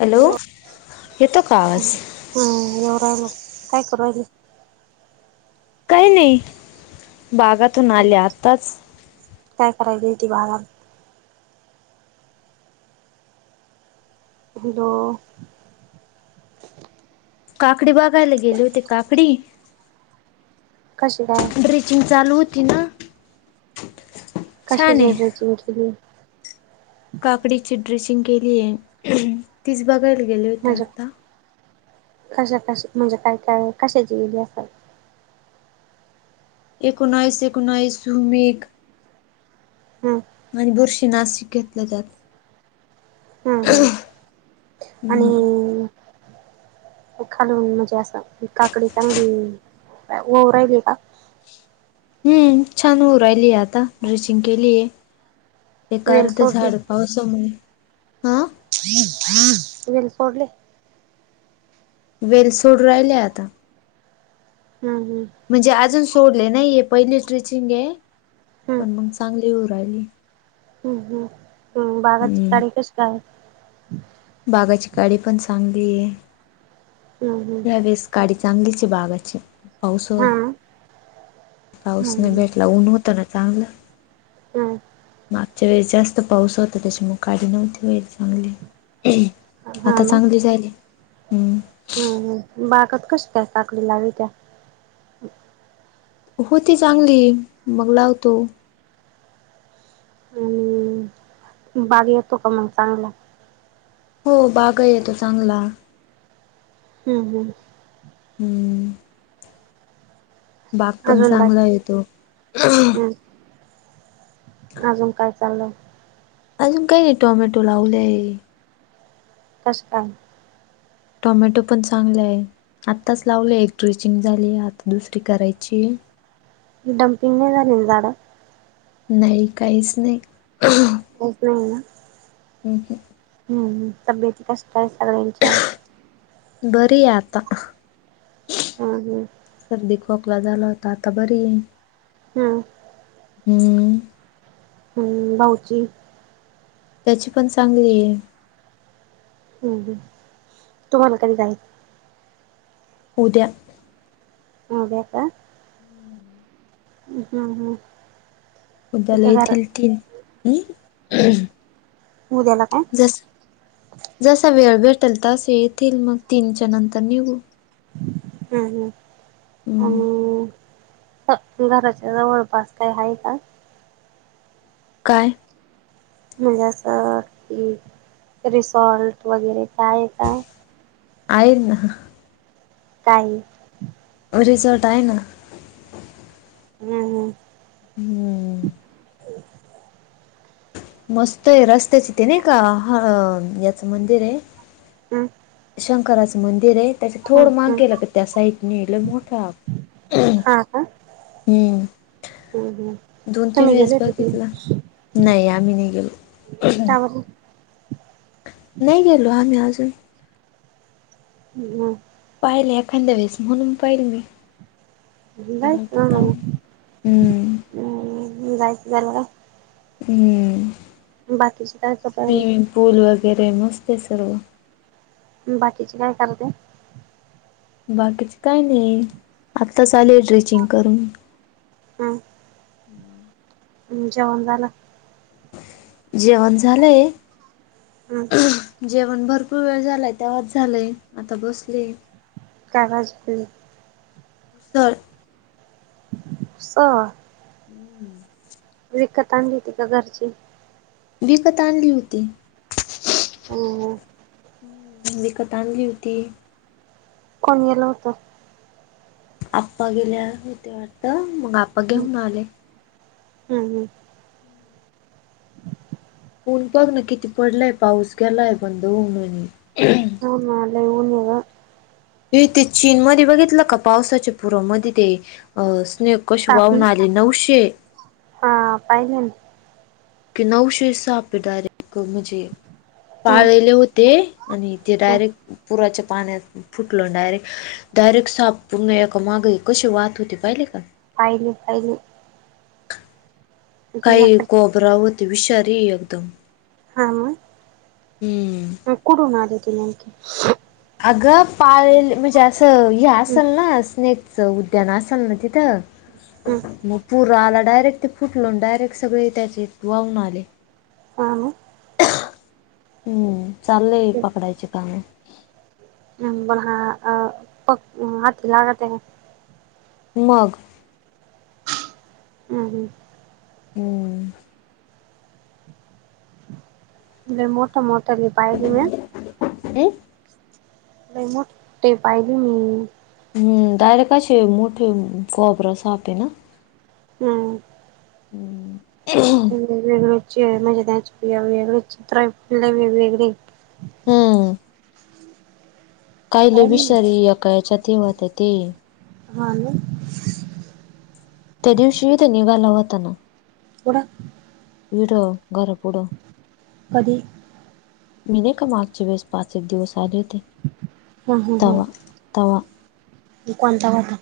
Hello येतो का आवाज. हम्म राहिला काय करूराहीली. काय नाही बागातून आले आत्ताच. काय करायलाती बागात. हो. काकडी बघायला गेले होते काकडी. कशी काय. ड्रिचिंग चालू होती ना. कस छान आहे. जेवचीिंकली [unintelligible] काकडीची ड्रेसिंग केली आहे तीच बघायला गेले होते म्हणजे आता. कशा क म्हणजे काय काय कशाची गेली असल एकोनाइस एकोनाइस झुमिक हम्म. आणि बुरशी नाशिक घेतलं जात. हम्म हम्म हम्म. आणि खालून म्हणजे असं काकडी चांगली राहिली का. हम्म छान होऊ राहिली आहे आता ड्रेशिंग केलीय एक वेल अर्ध सोडले झाड होऔ समय हा विल्पडली [unintelligible] वेल सोडू राहिलय आता हम् हम्म. म्हणजे अजून सोडले नाहीय पहिली स्ट्रिचिंग ये हम्म पण मग चांगली होऊ राहिली. हम्म हम् हम् बागाची हम्म तारी कस काय. बागाची काडी पण चांगली ये. हम्म हम्म या वेळेस काडी चांगलीची बागाची पाऊस हा ना. पाऊसने हम्म भेटला ऊन होत ना चांगलं. हम्. मागच्या वेळेस जास्त पाऊस होता त्याच्यामुग काडी नव्हती होईल चांगली. आता चांगली झाली हम्म. ह बागत कशी काय साखळी लागवी त्या होती चांगली मग लावतो. आणि बाग येतो का मग चांगला. हो बाघा येतो चांगला. हम्म हम्. हम्म. बाग पण अजून बा चांगला येतो हम् अजून काय चालल. अजून काय नाही टॉमॅटो लावलेय. कष्ट. टोमॅटो पण चांगलाय आत्ताच लावलं एक ट्रिचिंग झाली आता दुसरी करायची. डम्पिंग नाही झाली झाडं. नाही काहीच नाही. नाही ना हम्म, हम्म तब्येत कशा काय सगळ्यांच्या. बरी आहे आता हम्म हम्म सर्दी खोक ला झाला होता आता बरी आहे. हम्म. हम्म. ह बऊची. त्याची पण चांगली आहे. हम् तुम्हाला कधी जाईच. उद्या. [unintelligible] आता. हम्मं हम्म. उद्याल तिथं घर येतील ती. उद्याला काय? जस जसा वेळ भेटेल तस येतील मग तीनच्या नंतर निघू. हं हं हम्म आणि घराच्या जवळपास काय आहे का? काय? म्हणजे असं की रिसॉर्ट वगैरे का आहे का? आहे ना. काये? रिझॉर्ट आहे ना. हम्म हम्म. हम्म. मस्त आहे रस्त्याची ते नाही का हा याचं मंदिर आहे. अ शंकराचं मंदिर आहे. त्याच्या थोडं हम्म हम्म मागेला क त्या साहितने लई मोठा. हा का हम्म. हम्म हम्म दोन तीन तुम्ही वेळेस गेले होते बघितल की नाही आम्ही नाही गेलो. का बर नाही गेलो आम्ही अजून. ह् हम. पाहिले एखाद्या वेळेस म्हणून पाहिल मी. केलं जायच होत ना जाऊन मग हम्म. हम्म जायच झाल का? हम्म. बाकीचे काय [unintelligible] फुल वगैरे मस्ते सर्व. बाकीचे काय करते. बाकीच काय नाही आताच आले ड्रेचिंग करून. हा. [unintelligible] जेवण झाले. हा. जेवण भरपूर वेळ झालाय तेव्हाच झालंय आता बसले. काका आज प्लि सर स हम्म. विकत आणली त का घरचे. विकत आणली होती. हम हम. विकत आणली होती. कोण गेलं होतं. आप्पा गेल्या होते वाटत मग आप्पा घेऊन आले. हम्म हम्म ऊन बघ ना किती पडलाय पाऊस गेलाय बंद होऊन आणि [unintelligible] हेथ चीन मध्ये बघितलं का पावसाच्या पुराव मध्ये ते अ स्नेक कसे वाहून सापनी आले. नऊशे हा पाहिले. कि नऊशे साहापे डायरेक्ट म्हणजे हम्म पाळलेले होते. आणि तेे हम्म डायरेक्ट पुराच्या पाण्यात फुटलं डायरेक्ट डायरेक्ट साफण एका मागे कशी वाात होते पहिले का पाहिले पाहिले. काही याकडे कोब होते विषारी एकदम. हा हम्म मग कडून आ ते नेमके अगं पाळल म्हणजे असं हे हम्म असल ना स्नेक. स उद्याना असल ना तिथ. ह मग पुर आला डायरेक्ट ते फुटलो डायरेक्ट सगळे त्याचे वाहून आले. हां मग. हम्म चालले पकडायचे कामं. ब ह अ प हात लागत [unintelligible] मग. हम् हम. होय. लय मोठा मोठाली पायली मै हम. लय मोठ पाहिली मी. हम डायरेक्ट असे मोठे कोब्रा हाय ना. हम्म. हम् [inaudible] वेग मजचीि वेगळे चित्र फु वेगवेगळे [inaudible] हम्म कायले पाहिले ना विषारी याकाळच्या तेवत आहे ते हा ना. त्या दिवशी त्या निघाला होताना. कुठे. वीड घरपुड. कधी. मी नाही का मागच्या वेळेस पाचेच दिवस आले होते हम्म हम्म तवा्हा हम्म तवा्हा. कोणता होता.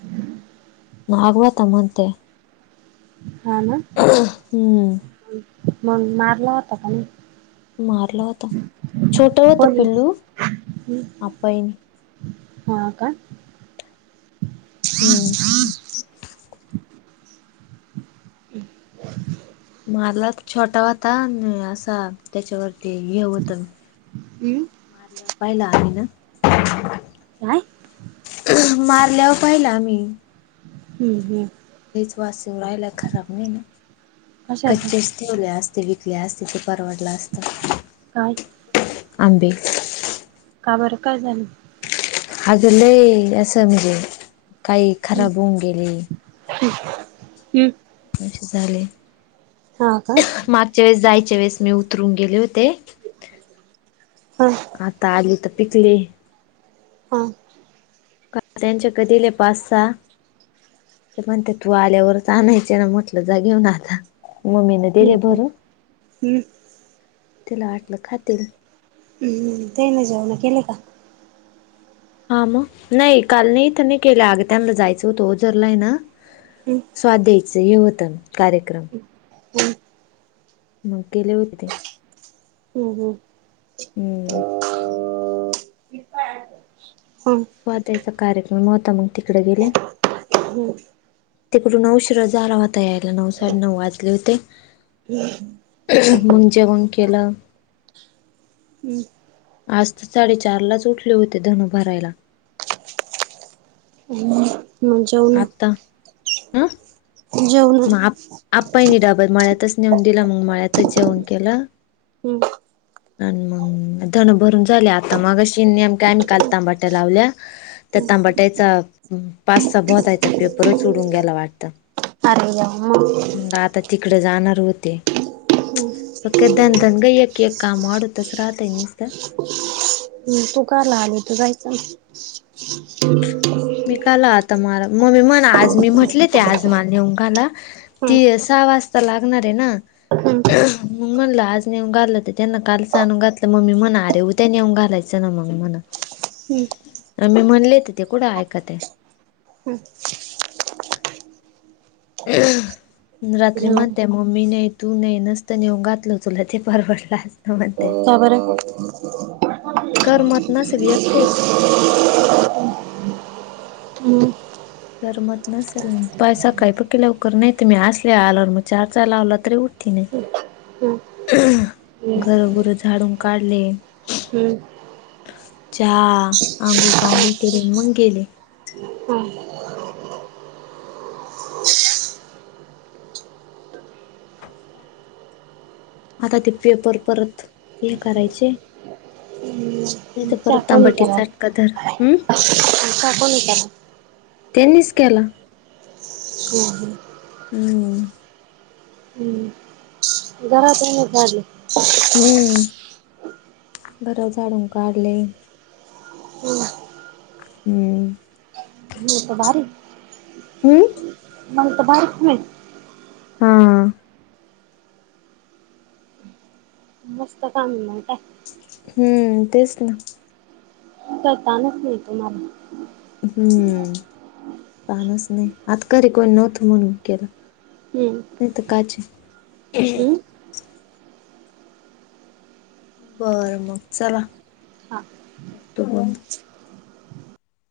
नाग होता म्हणते हा ना हम्म मग मारला होता का नाही. मारला वाता चोट वात कोणी पिल्ल अ [unintelligible] बाईनी हा का. हम्. मारला छोटा होता आणि असा त्याच्यावरती हे होत. हम. पहिला आमी ना. काय मारल्यावर पाहिला आम्ही. ह ह. लईच वास येऊन राहिला खराब हाय नं कशाच कच्चे ठेवल्या असते विकल्या असते ते परवडलं असत. काय. आंबे. का बरं काय झाल. अजून लय असं म्हणजे काही खराब होऊन गेले. ह हम् [inaudible] [unintelligible] झाले. हां. चेस जायच्या वेळेस मी उतरून गेले होते. रिकामा ऑडिओ आता आली तर पिकली. हम्म त्यांच्या कधीले पाच सहा. ते म्हणते तू आल्यावरच आणायचे ना म्हटलं जा घेऊन आता मम्मीने... दिले हम्म बर हम्म तिला वाटलं खातील. तेन जेवण केली का? हा मग नाही काल नाही इथनी केलं अगत्यांना जायचं होतं ओ झरला हाय नं.. हम्म स्वाध्यायाचं हे होत ना कार्यक्रम. हम्म मग गेले होते. हम् हम. हम्म. हम्म स्वाध्याय चा कार्यक्रम होता मग तिकडे गेले. हो. तिकडून उशीरच झाला होता यायला नऊ साडे नऊ वाजले होते. ह. मग जेवण केलं.. आज तर साडेचार लाच उठले होते धनं भरायला. रिकामा ऑडिओ म्हज.. आता अ जेवण म आप आपपायनी डाबत माळ्यातच नेऊन दिला मग माळ्यातच जेवण केलं.. हम्म आणि मग धन भरून झाले आता मग अशी नेम का आम्ही काल तांबाट्या लावल्या. तर तांबाटायचा पासचा बधयचा पेपरच उडून गेला वाटतं आर व्वा.. तिकडं जाणार होते. मंग काय दणदन ग एक एक जाम वाढतच राहत निस्त. तु का आला आली तु जायचं नं! मी काल आता मला मग् मण आज मी म्हटले ते आज म नेऊनघाला.. ती हम्म सहा वाजता लागणार आहे ना! हम्म मग म्हणलं आज नेऊ घाललं तर त्यांना काल सनू घातलं मम्मी म्हणा अरे उ ते नेऊन घालायचं ना मग म्हण हम्म मी म्हणले त ते कुठं ऐकत्यात? हमं. रिकामा ऑडिओ रात्री म्हणते मम्मी नाही तू नाही नसत नेऊ घातल तुला ते परवडलं असत म्हणते.. का बरं? रिकामा ऑडिओ कर मत नसली एकटेच. हम्म कररमत नसेल मग पैसा काही प के लवकर नाही तर मी हसले आल मग चारचाार लावला तरी उठती नाही. हम्म हम्म [unintelligible] घरोघरं झाडून काढले. हम्म चहा अंगुळ पांगूळ केले मग गेले. हम्. [unintelligible] आता ते पेपर परत हे करायचे. नाही हम्म तर चहा परत कोणी तांबाटीच केला अटक धर. टाकून विचारा त्यांनीच केला. हम् हम्. अ अ. रिकामा ऑडिओ घरात रा झाली. हम्म बरं झाडून काढले. हम्म. [inaudible] मग भारी. हम्म. मंत भारत म. हा. जास्त काम म्हत. हम्म तेच ना. कतानच नाही तुम्हाला. हम्म पाणच नाही आता ख रे कोण नव्हतं म्हणून केलं. हम्म. मत कच. हम्म बर मग चलात. हा